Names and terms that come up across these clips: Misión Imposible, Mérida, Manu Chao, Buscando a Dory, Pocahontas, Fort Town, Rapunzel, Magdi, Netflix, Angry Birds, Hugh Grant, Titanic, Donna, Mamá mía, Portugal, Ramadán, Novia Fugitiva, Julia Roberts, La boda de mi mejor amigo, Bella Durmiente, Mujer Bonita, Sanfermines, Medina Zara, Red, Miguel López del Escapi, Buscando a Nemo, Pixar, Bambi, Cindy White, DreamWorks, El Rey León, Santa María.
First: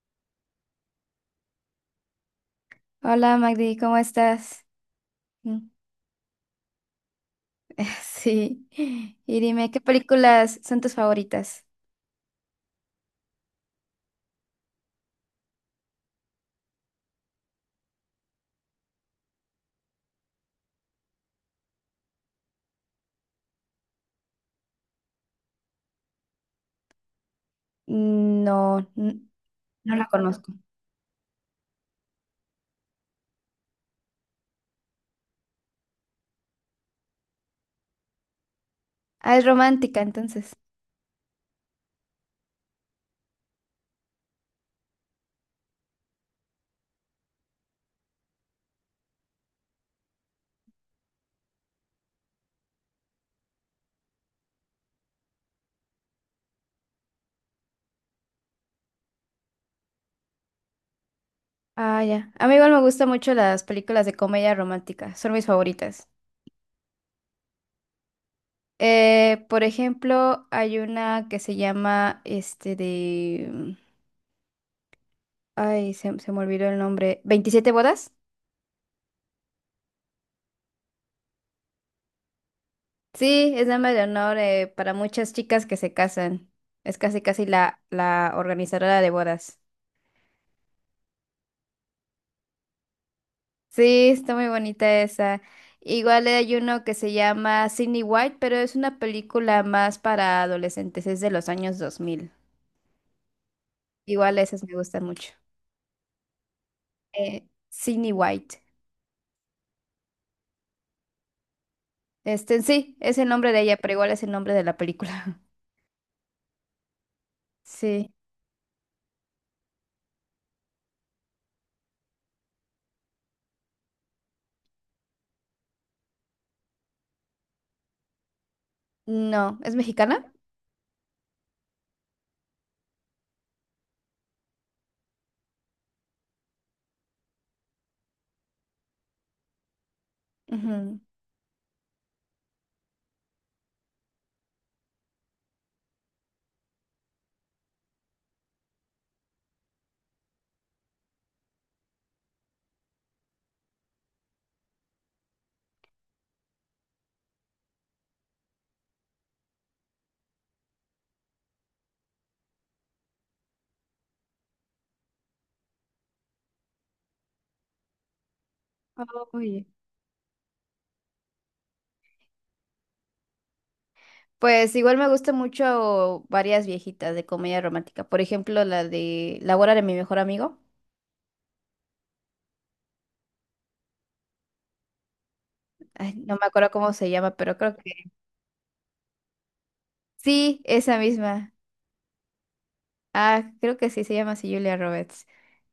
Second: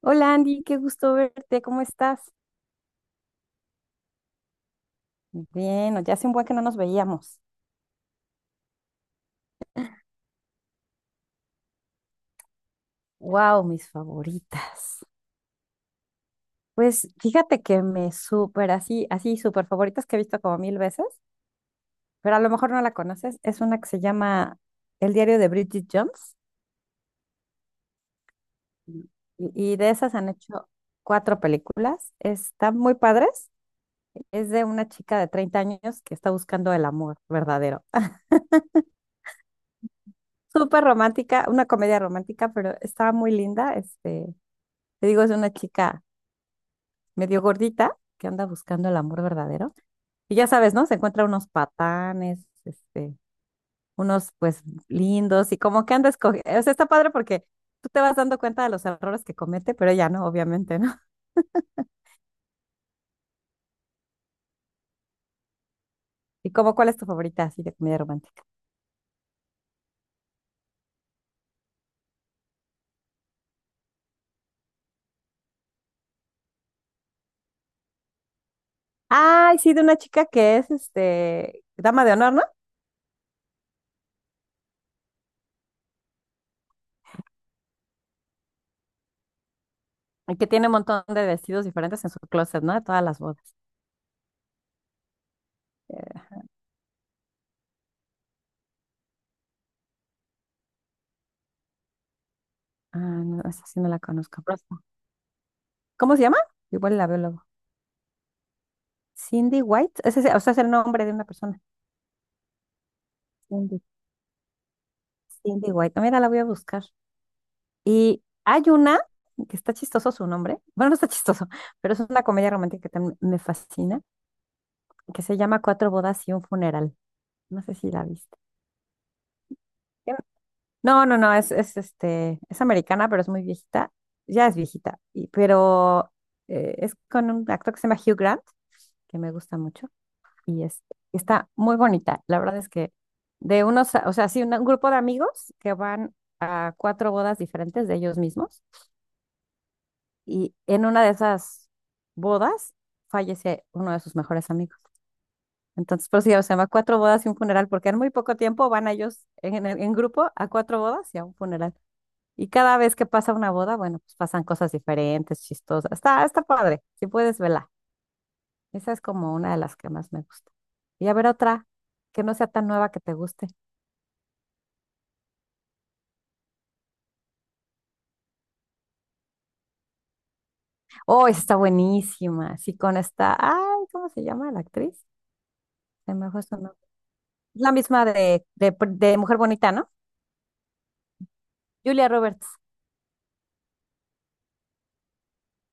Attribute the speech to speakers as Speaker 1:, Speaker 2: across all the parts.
Speaker 1: Hola Andy, qué gusto verte, ¿cómo estás?
Speaker 2: Hola Magdi, ¿cómo estás? Mm.
Speaker 1: Bien, ya hace un buen que no nos veíamos.
Speaker 2: Sí. Y dime, ¿qué películas son tus favoritas?
Speaker 1: Wow, mis favoritas. Pues fíjate que me súper así, así súper favoritas que he visto como mil veces, pero a lo mejor no la conoces. Es una que se llama El diario de Bridget Jones
Speaker 2: No,
Speaker 1: y, y de
Speaker 2: no la
Speaker 1: esas han
Speaker 2: conozco.
Speaker 1: hecho 4 películas. Están muy padres. Es de una chica de 30 años que está buscando el amor verdadero.
Speaker 2: Ah, es romántica, entonces.
Speaker 1: Súper romántica, una comedia romántica, pero estaba muy linda. Te digo, es una chica medio gordita que anda buscando el amor verdadero. Y ya sabes, ¿no? Se encuentra unos patanes, unos pues lindos y como que anda escogiendo. O sea, está padre porque tú te vas dando cuenta de los errores que comete, pero ella no, obviamente, ¿no?
Speaker 2: Ah, ya. A mí igual me gustan mucho las películas de comedia romántica, son mis favoritas.
Speaker 1: ¿Y como cuál es tu favorita así de comedia romántica?
Speaker 2: Por ejemplo, hay una que se llama, este, ay, se me olvidó el nombre. ¿27 bodas?
Speaker 1: Ay, sí, de una chica que es dama de honor, ¿no?
Speaker 2: Sí, es dama de honor para muchas chicas que se casan. Es casi, casi la organizadora de bodas.
Speaker 1: Y que tiene un montón de vestidos diferentes en su closet, ¿no? De todas las bodas.
Speaker 2: Sí, está muy bonita esa.
Speaker 1: Eh,
Speaker 2: Igual hay uno que se llama Sydney White, pero es una película más para adolescentes, es de los años 2000.
Speaker 1: ah, no, esa sí no la
Speaker 2: Igual
Speaker 1: conozco.
Speaker 2: esas me gustan mucho.
Speaker 1: ¿Cómo se llama? Igual la veo luego.
Speaker 2: Sydney White.
Speaker 1: Cindy White, ese, o sea, es el nombre de una persona.
Speaker 2: Este, sí, es el nombre de ella,
Speaker 1: Cindy
Speaker 2: pero igual es el nombre de la película.
Speaker 1: Cindy White. Mira, la voy a buscar.
Speaker 2: Sí.
Speaker 1: Y hay una que está chistoso su nombre. Bueno, no está chistoso, pero es una comedia romántica que también me fascina, que se llama Cuatro bodas y un funeral. No sé si la viste.
Speaker 2: No, ¿es
Speaker 1: Tiene-
Speaker 2: mexicana?
Speaker 1: No, no, no, es es americana, pero es muy viejita. Ya es viejita, pero es con un actor que se llama Hugh Grant, que me gusta mucho, y es,
Speaker 2: Ujú.
Speaker 1: está muy bonita. La verdad es que de unos, o sea, sí, un grupo de amigos que van a cuatro bodas diferentes de ellos mismos. Y en una de esas bodas fallece uno de sus mejores amigos. Entonces, por eso ya se llama cuatro bodas y un funeral, porque en muy poco tiempo van ellos en, en grupo a cuatro bodas y a un funeral. Y cada vez que pasa una boda, bueno, pues pasan cosas diferentes, chistosas. Está padre, si puedes verla. Esa es como una de
Speaker 2: Oye.
Speaker 1: las que más me gusta. Y a ver otra que no sea tan nueva que te guste.
Speaker 2: Pues igual me gusta mucho varias viejitas de comedia romántica. Por ejemplo, la de La boda de mi mejor amigo.
Speaker 1: Oh, esa está buenísima. Sí, con esta, ay, ¿cómo se llama la actriz?
Speaker 2: Ay,
Speaker 1: Se me
Speaker 2: no
Speaker 1: fue
Speaker 2: me
Speaker 1: su
Speaker 2: acuerdo
Speaker 1: nombre.
Speaker 2: cómo se llama, pero
Speaker 1: Es la
Speaker 2: creo
Speaker 1: misma
Speaker 2: que
Speaker 1: de Mujer Bonita, ¿no?
Speaker 2: sí, esa misma.
Speaker 1: Julia Roberts,
Speaker 2: Ah, creo que sí, se llama así Julia Roberts.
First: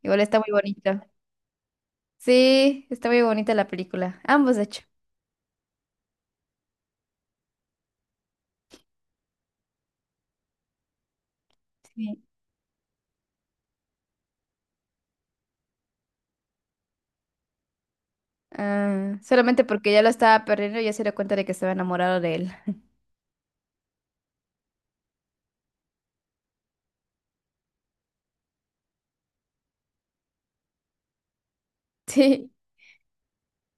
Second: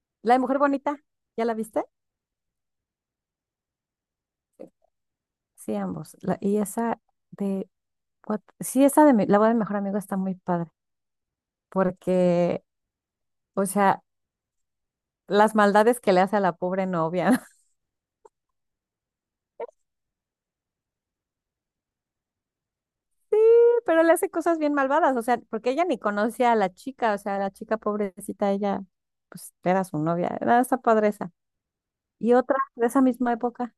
Speaker 2: Igual
Speaker 1: la
Speaker 2: está
Speaker 1: de
Speaker 2: muy
Speaker 1: Mujer Bonita,
Speaker 2: bonito.
Speaker 1: ¿ya la viste?
Speaker 2: Sí, está muy bonita la película. Ambos, de hecho.
Speaker 1: Sí, ambos. Y esa de, sí, esa la boda del mejor amigo está muy padre,
Speaker 2: Sí.
Speaker 1: porque, o sea, las maldades que le hace a la pobre novia,
Speaker 2: Ah, solamente porque ya lo estaba perdiendo, ya se dio cuenta de que estaba enamorado de él.
Speaker 1: pero le hace cosas bien malvadas, o sea, porque ella ni conoce a la chica, o sea, la chica pobrecita, ella, pues, era su novia, era esa padre esa. Y
Speaker 2: Sí,
Speaker 1: otra de esa misma época.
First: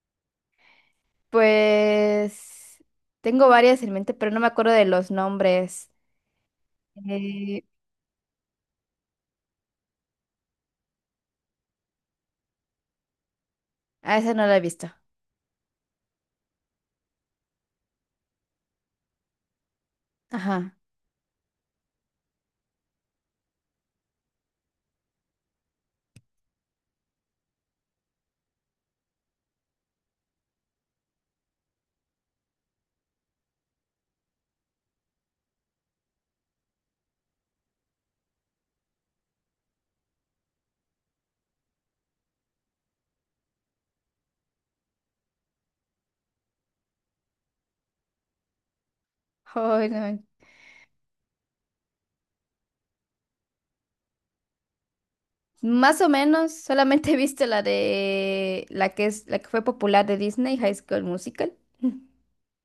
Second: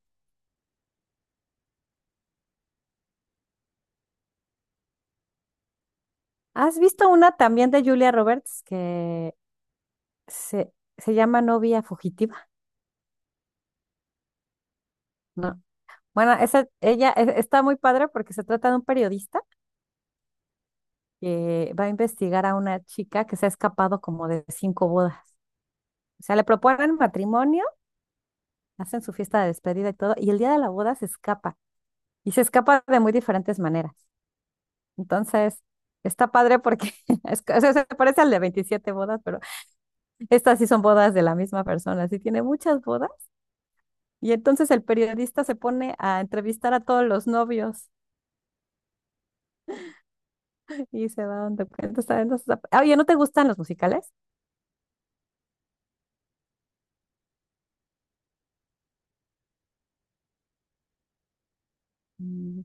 Speaker 2: pues tengo varias en mente, pero no me acuerdo de los nombres.
Speaker 1: ¿Has visto una
Speaker 2: Eh,
Speaker 1: también de Julia Roberts que se, se llama Novia Fugitiva?
Speaker 2: ah, esa no la he visto.
Speaker 1: No, bueno, esa, ella está muy padre porque se trata de un periodista
Speaker 2: Ajá.
Speaker 1: que va a investigar a una chica que se ha escapado como de 5 bodas. O sea, le proponen matrimonio, hacen su fiesta de despedida y todo, y el día de la boda se escapa. Y se escapa de muy diferentes maneras. Entonces, está padre porque es, o sea, se parece al de 27 bodas, pero estas sí son bodas de la misma persona. Sí, tiene muchas bodas. Y entonces el periodista se pone a entrevistar a todos los novios
Speaker 2: Ay, no.
Speaker 1: y se va dando cuenta. Entonces, oye, ¿no te gustan los musicales?
Speaker 2: Más o menos, solamente he visto la de la que es la que fue popular de Disney, High School Musical.
Speaker 1: Mm.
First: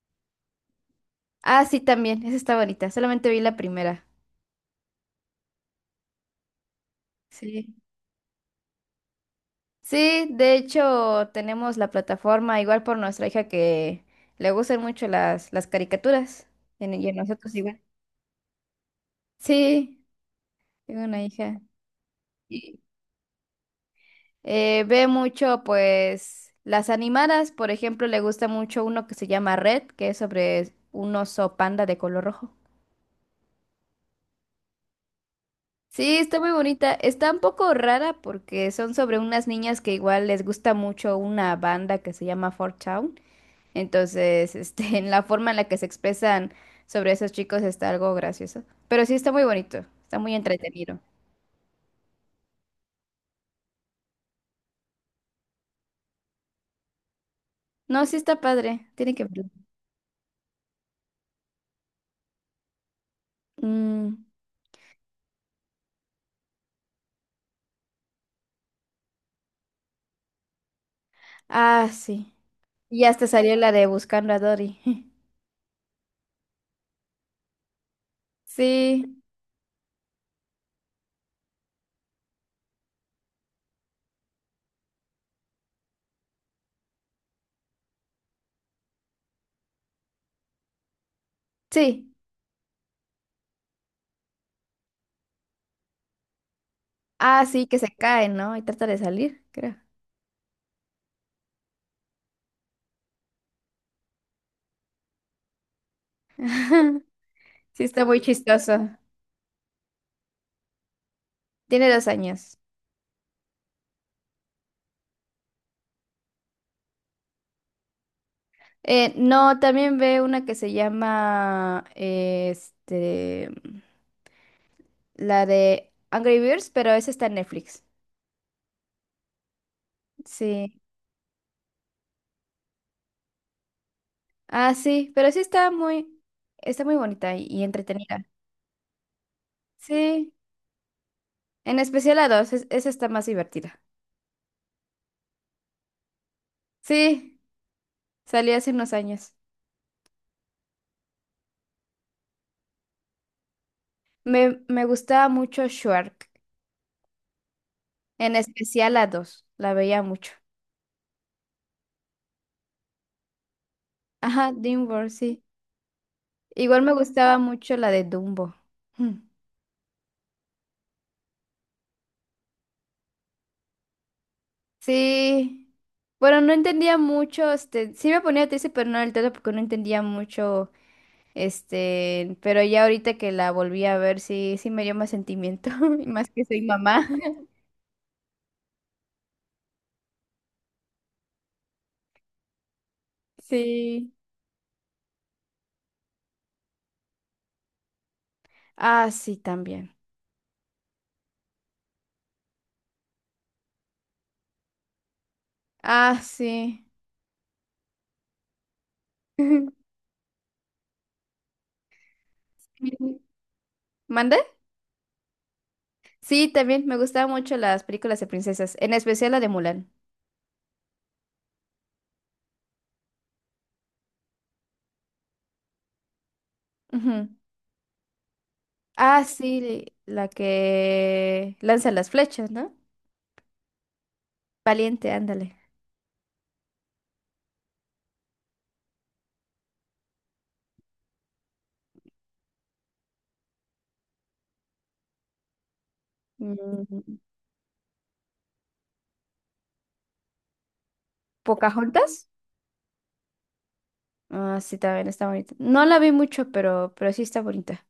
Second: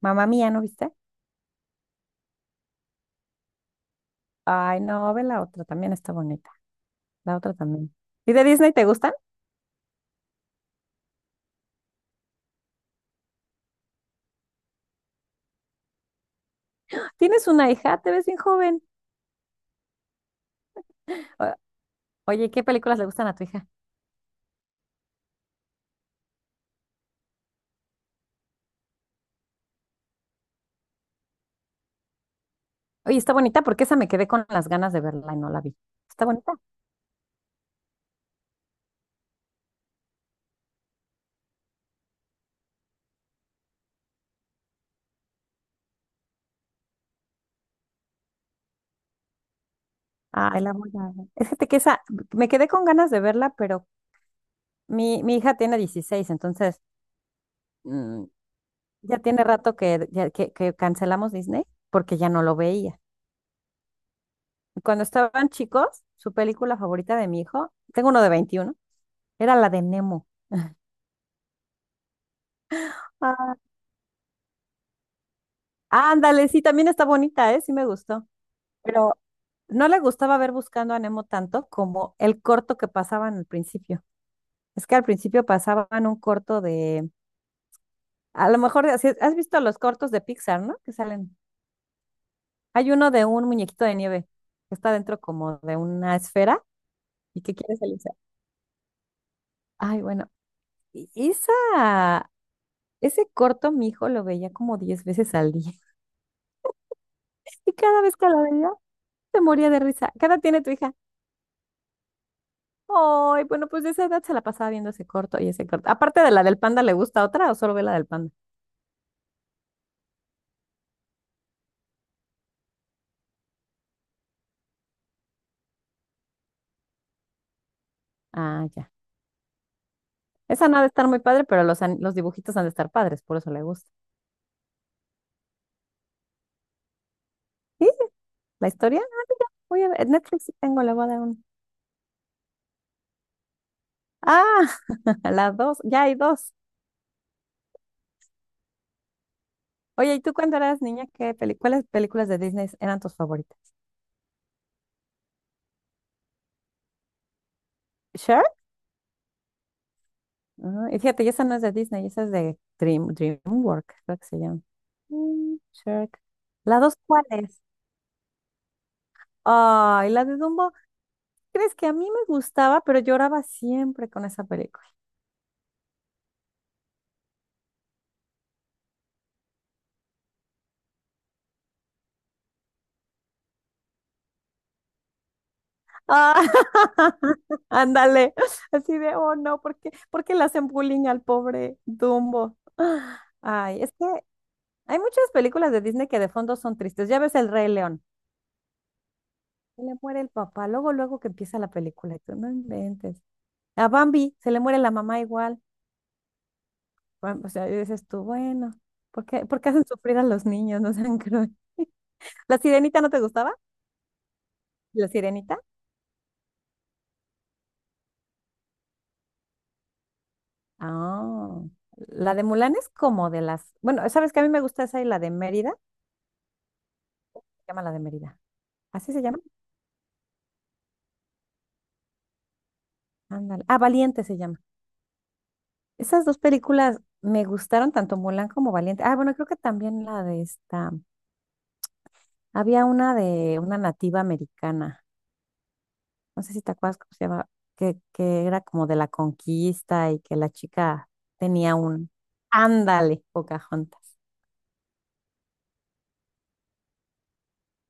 Speaker 1: Mamá mía, ¿no viste?
Speaker 2: Ah, sí, también, esa está bonita, solamente vi la primera.
Speaker 1: Ay, no, ve la otra, también está bonita. La otra
Speaker 2: Sí.
Speaker 1: también. ¿Y de Disney te gustan?
Speaker 2: Sí, de hecho, tenemos la plataforma igual por nuestra hija que le gustan mucho las caricaturas, y a
Speaker 1: Tienes
Speaker 2: nosotros
Speaker 1: una
Speaker 2: igual.
Speaker 1: hija, te ves bien joven.
Speaker 2: Sí, tengo una
Speaker 1: O-
Speaker 2: hija.
Speaker 1: Oye, ¿qué
Speaker 2: Y,
Speaker 1: películas le gustan a tu hija?
Speaker 2: ve mucho, pues, las animadas, por ejemplo, le gusta mucho uno que se llama Red, que es sobre un oso panda de color rojo.
Speaker 1: Oye, está bonita porque esa me quedé con las ganas de verla y no la vi.
Speaker 2: Sí,
Speaker 1: ¿Está
Speaker 2: está muy
Speaker 1: bonita?
Speaker 2: bonita. Está un poco rara porque son sobre unas niñas que igual les gusta mucho una banda que se llama Fort Town. Entonces, este, en la forma en la que se expresan sobre esos chicos está algo gracioso. Pero sí está muy bonito, está muy
Speaker 1: Ay, la voy
Speaker 2: entretenido.
Speaker 1: a ver. Es que que esa, me quedé con ganas de verla, pero mi hija tiene 16, entonces
Speaker 2: No, sí
Speaker 1: mm,
Speaker 2: está padre, tiene
Speaker 1: ya
Speaker 2: que verlo.
Speaker 1: tiene rato que, que cancelamos Disney porque ya no lo veía.
Speaker 2: Mm.
Speaker 1: Cuando estaban chicos, su película favorita de mi hijo, tengo uno de 21. Era la de Nemo.
Speaker 2: Ah, sí. Y hasta
Speaker 1: Ah,
Speaker 2: salió la de Buscando a Dory.
Speaker 1: ándale, sí, también está bonita, ¿eh? Sí me gustó, pero
Speaker 2: Sí,
Speaker 1: no le gustaba ver Buscando a Nemo tanto como el corto que pasaban al principio. Es que al principio pasaban un corto de, a lo mejor, has visto los cortos de Pixar, ¿no? Que salen.
Speaker 2: sí.
Speaker 1: Hay uno de un muñequito de nieve que está dentro como de una esfera y
Speaker 2: Ah,
Speaker 1: que
Speaker 2: sí,
Speaker 1: quiere
Speaker 2: que se
Speaker 1: salirse.
Speaker 2: cae, ¿no? Y trata de salir, creo.
Speaker 1: Ay, bueno, y esa, ese corto mi hijo lo veía como 10 veces al día. Y
Speaker 2: Sí,
Speaker 1: cada
Speaker 2: está
Speaker 1: vez
Speaker 2: muy
Speaker 1: que lo veía,
Speaker 2: chistoso.
Speaker 1: se moría de risa. ¿Qué edad tiene tu hija?
Speaker 2: Tiene 2 años.
Speaker 1: Ay, bueno, pues de esa edad se la pasaba viendo ese corto y ese corto. Aparte de la del panda, ¿le gusta otra o solo ve la del panda?
Speaker 2: No, también ve una que se llama, este, la de Angry Birds, pero esa está en Netflix.
Speaker 1: Ah, ya. Esa no
Speaker 2: Sí.
Speaker 1: ha de estar muy padre, pero los dibujitos han de estar padres, por eso le gusta.
Speaker 2: Ah, sí, pero sí está muy bonita y
Speaker 1: ¿Sí?
Speaker 2: entretenida.
Speaker 1: ¿La historia? Ah, mira, voy a ver.
Speaker 2: Sí,
Speaker 1: Netflix sí tengo, le voy a dar un.
Speaker 2: en especial la 2, esa está más divertida.
Speaker 1: Ah, las dos, ya hay dos.
Speaker 2: Sí, salió hace unos años.
Speaker 1: Oye, ¿y tú cuando eras niña, qué cuáles películas de Disney eran tus favoritas?
Speaker 2: Me gustaba mucho Shark, en
Speaker 1: ¿Sure?
Speaker 2: especial la 2, la veía mucho.
Speaker 1: Ah, y fíjate, y esa no es de Disney, esa es de DreamWorks, creo que se
Speaker 2: Ajá,
Speaker 1: llama.
Speaker 2: DreamWorks, sí.
Speaker 1: Shrek. ¿La
Speaker 2: Igual me
Speaker 1: dos cuál
Speaker 2: gustaba
Speaker 1: es?
Speaker 2: mucho la de Dumbo. Hmm.
Speaker 1: Ay, la de Dumbo. ¿Crees que a mí me gustaba, pero lloraba siempre con esa película?
Speaker 2: Sí. Bueno, no entendía mucho, este, sí me ponía triste, pero no del todo porque no entendía mucho, este, pero ya ahorita que la volví a ver, sí, sí me dio más sentimiento, y más
Speaker 1: Ah,
Speaker 2: que soy mamá.
Speaker 1: ándale, así de, oh no, ¿por qué le hacen bullying al pobre Dumbo? Ay, es que
Speaker 2: Sí.
Speaker 1: hay muchas películas de Disney que de fondo son tristes. Ya ves El Rey León,
Speaker 2: Ah, sí,
Speaker 1: se
Speaker 2: también.
Speaker 1: le muere el papá, luego, luego que empieza la película, y tú no inventes. A Bambi, se le muere la mamá igual.
Speaker 2: Ah, sí.
Speaker 1: Bueno, o sea, y dices tú, bueno, ¿por qué hacen sufrir a los niños? No sean crueles. ¿La Sirenita no te gustaba?
Speaker 2: ¿Mande?
Speaker 1: ¿La Sirenita?
Speaker 2: Sí, también me gustaban mucho las películas de princesas, en especial la de Mulan.
Speaker 1: Ah, la de Mulan es como de las, bueno, sabes que a mí me gusta esa y la de Mérida, se
Speaker 2: Ujú.
Speaker 1: llama la de Mérida. ¿Así se
Speaker 2: Ah,
Speaker 1: llama?
Speaker 2: sí, la que lanza las flechas, ¿no?
Speaker 1: Ándale. Ah, Valiente se llama.
Speaker 2: Valiente, ándale.
Speaker 1: Esas dos películas me gustaron tanto Mulan como Valiente. Ah, bueno, creo que también la de esta. Había una de una nativa americana. No sé si te acuerdas cómo
Speaker 2: Mm.
Speaker 1: se llama, que era como de la conquista y que la chica tenía un
Speaker 2: ¿Pocahontas?
Speaker 1: ándale, Pocahontas.
Speaker 2: Ah, sí, también está bonita. No la vi mucho, pero sí está bonita.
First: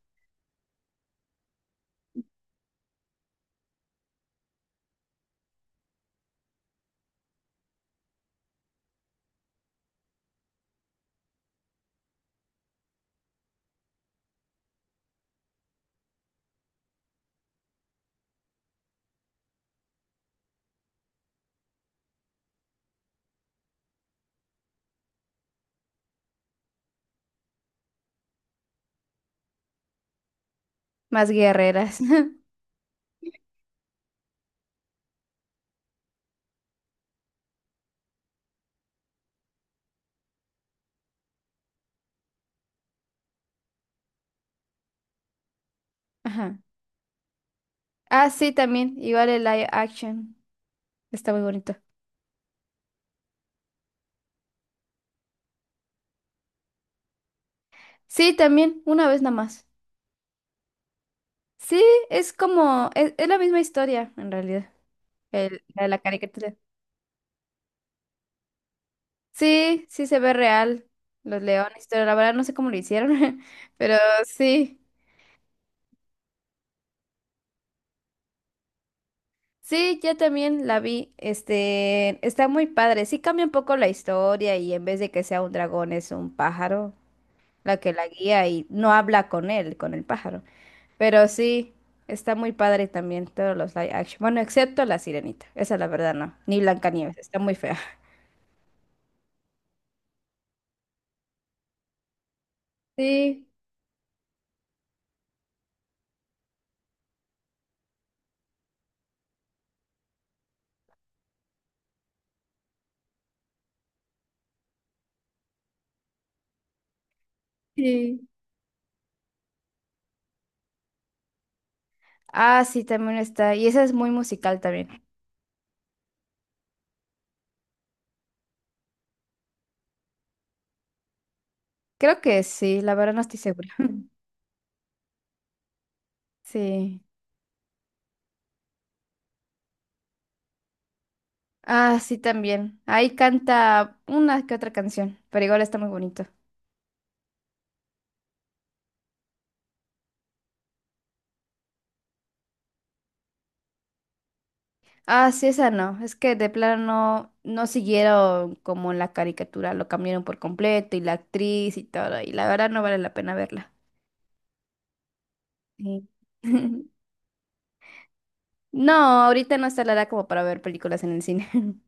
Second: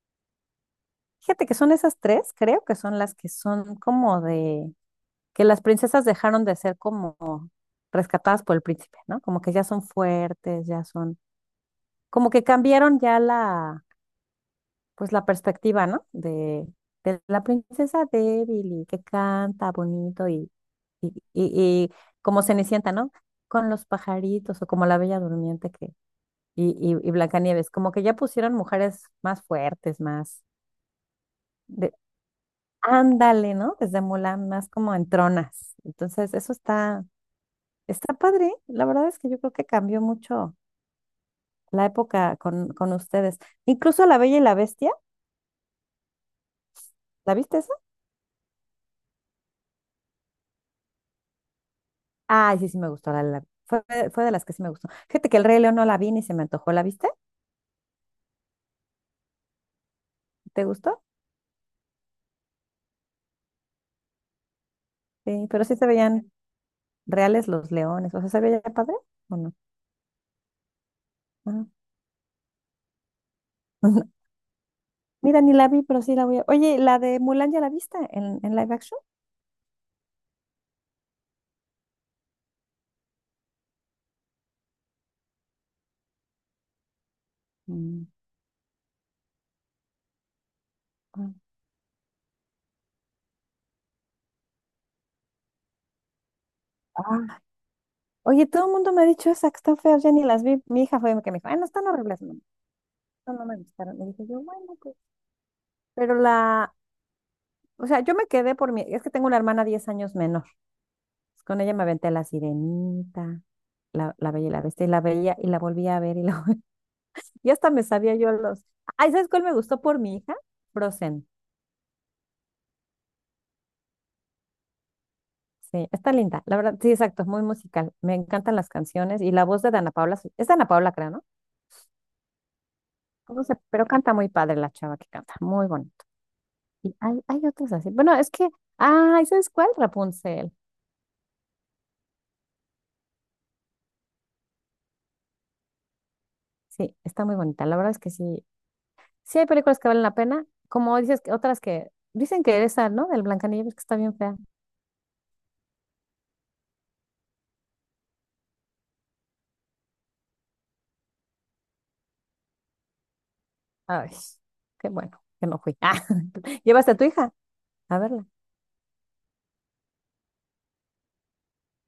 Speaker 1: Fíjate que son esas tres, creo que son las que son como de que las princesas dejaron de ser como rescatadas por el príncipe, ¿no? Como que ya son fuertes, ya son, como que cambiaron ya pues la perspectiva, ¿no? De la princesa débil y que canta bonito y, y, y, y como Cenicienta, ¿no? Con los pajaritos o como la Bella Durmiente que, y Blancanieves, como que ya pusieron mujeres más fuertes, más
Speaker 2: Más
Speaker 1: de,
Speaker 2: guerreras.
Speaker 1: ándale, ¿no? Desde Mulan, más como en tronas. Entonces, está padre, la verdad es que yo creo que cambió mucho la época con ustedes. Incluso La Bella y la Bestia,
Speaker 2: Ajá.
Speaker 1: ¿la viste esa?
Speaker 2: Ah, sí, también. Igual el live action. Está muy bonito.
Speaker 1: Ay, sí, sí me gustó, fue de las que sí me gustó. Fíjate que el Rey León no la vi ni se me antojó, ¿la viste?
Speaker 2: Sí, también. Una vez nada más.
Speaker 1: ¿Te gustó?
Speaker 2: Sí, es como. Es la misma historia, en realidad.
Speaker 1: Sí, pero sí
Speaker 2: La
Speaker 1: se
Speaker 2: de la
Speaker 1: veían
Speaker 2: caricatura.
Speaker 1: reales los leones, o sea, ¿se veía padre o no?
Speaker 2: Sí, sí se ve real. Los
Speaker 1: Ah,
Speaker 2: leones, pero la verdad no sé cómo lo hicieron. Pero sí.
Speaker 1: mira, ni la vi, pero sí la voy a... Oye, ¿la de Mulan ya la viste en live action?
Speaker 2: Sí, yo también la vi. Este, está muy padre. Sí cambia un poco la historia y en vez de que sea un dragón es un pájaro la que
Speaker 1: Mm,
Speaker 2: la guía y no habla con él, con el pájaro. Pero
Speaker 1: ah.
Speaker 2: sí, está muy padre también todos los live action. Bueno, excepto la Sirenita. Esa la verdad no. Ni Blancanieves, está
Speaker 1: Ah,
Speaker 2: muy fea.
Speaker 1: oye, todo el mundo me ha dicho esa que están feas, ya ni las vi. Mi hija fue la que me dijo, ay, no están horribles, mamá. No, no
Speaker 2: Sí,
Speaker 1: me gustaron. Y dije yo, bueno, pues pero la, o sea, yo me quedé por mi, es que tengo una hermana 10 años menor. Con ella me aventé La Sirenita, la Bella y la Bestia, y la veía y la volvía a ver y, la, y hasta me sabía
Speaker 2: sí.
Speaker 1: yo los... Ay, ¿sabes cuál me gustó por mi hija? Frozen.
Speaker 2: Ah, sí, también está. Y esa es muy musical también.
Speaker 1: Sí, está linda. La verdad, sí, exacto, es muy musical. Me encantan las canciones y la voz de Dana Paula, es Dana Paula, creo, ¿no?
Speaker 2: Creo que sí, la verdad no estoy
Speaker 1: No sé,
Speaker 2: segura.
Speaker 1: pero canta muy padre la chava que canta, muy bonito. Y
Speaker 2: Sí.
Speaker 1: hay otras así. Bueno, es que, ay, ¿sabes cuál? Rapunzel.
Speaker 2: Ah, sí, también. Ahí canta una que otra canción, pero igual está muy bonito.
Speaker 1: Sí, está muy bonita. La verdad es que sí, sí hay películas que valen la pena, como dices que otras que dicen que esa, ¿no? Del Blancanieves que está bien fea.
Speaker 2: Ah, sí, esa no. Es que de plano no, no siguieron como en la caricatura, lo cambiaron por completo y la actriz y todo, y la verdad no vale la pena verla.
Speaker 1: Ay, qué bueno que no fui. Ah,
Speaker 2: Sí.
Speaker 1: ¿llevaste a tu hija a verla?
Speaker 2: No, ahorita no está la edad como para ver películas en el cine.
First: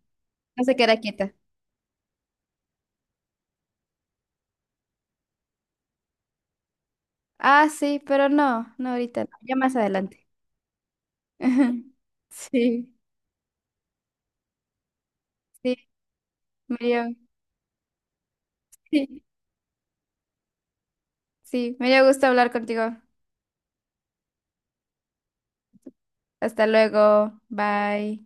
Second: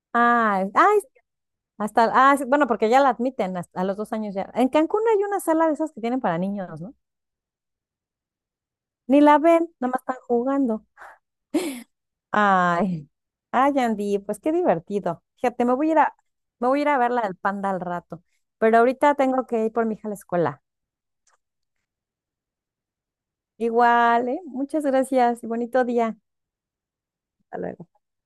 Speaker 2: No
Speaker 1: Ah,
Speaker 2: se queda
Speaker 1: ay,
Speaker 2: quieta.
Speaker 1: hasta, ah, sí, bueno, porque ya la admiten a los 2 años ya. En Cancún hay una sala de esas que tienen para niños, ¿no?
Speaker 2: Ah, sí, pero no, no
Speaker 1: Ni
Speaker 2: ahorita, no,
Speaker 1: la
Speaker 2: ya
Speaker 1: ven,
Speaker 2: más
Speaker 1: nada más están
Speaker 2: adelante.
Speaker 1: jugando.
Speaker 2: Sí,
Speaker 1: Ay, ay, Andy, pues qué divertido. Fíjate, me
Speaker 2: sí,
Speaker 1: voy a ir a, me
Speaker 2: me
Speaker 1: voy a ir a
Speaker 2: dio,
Speaker 1: ver la del panda al rato, pero ahorita
Speaker 2: sí,
Speaker 1: tengo que ir por mi hija a la escuela.
Speaker 2: sí, me dio gusto hablar contigo.
Speaker 1: Igual, ¿eh? Muchas gracias y bonito día.
Speaker 2: Hasta luego.
Speaker 1: Hasta luego.
Speaker 2: Bye.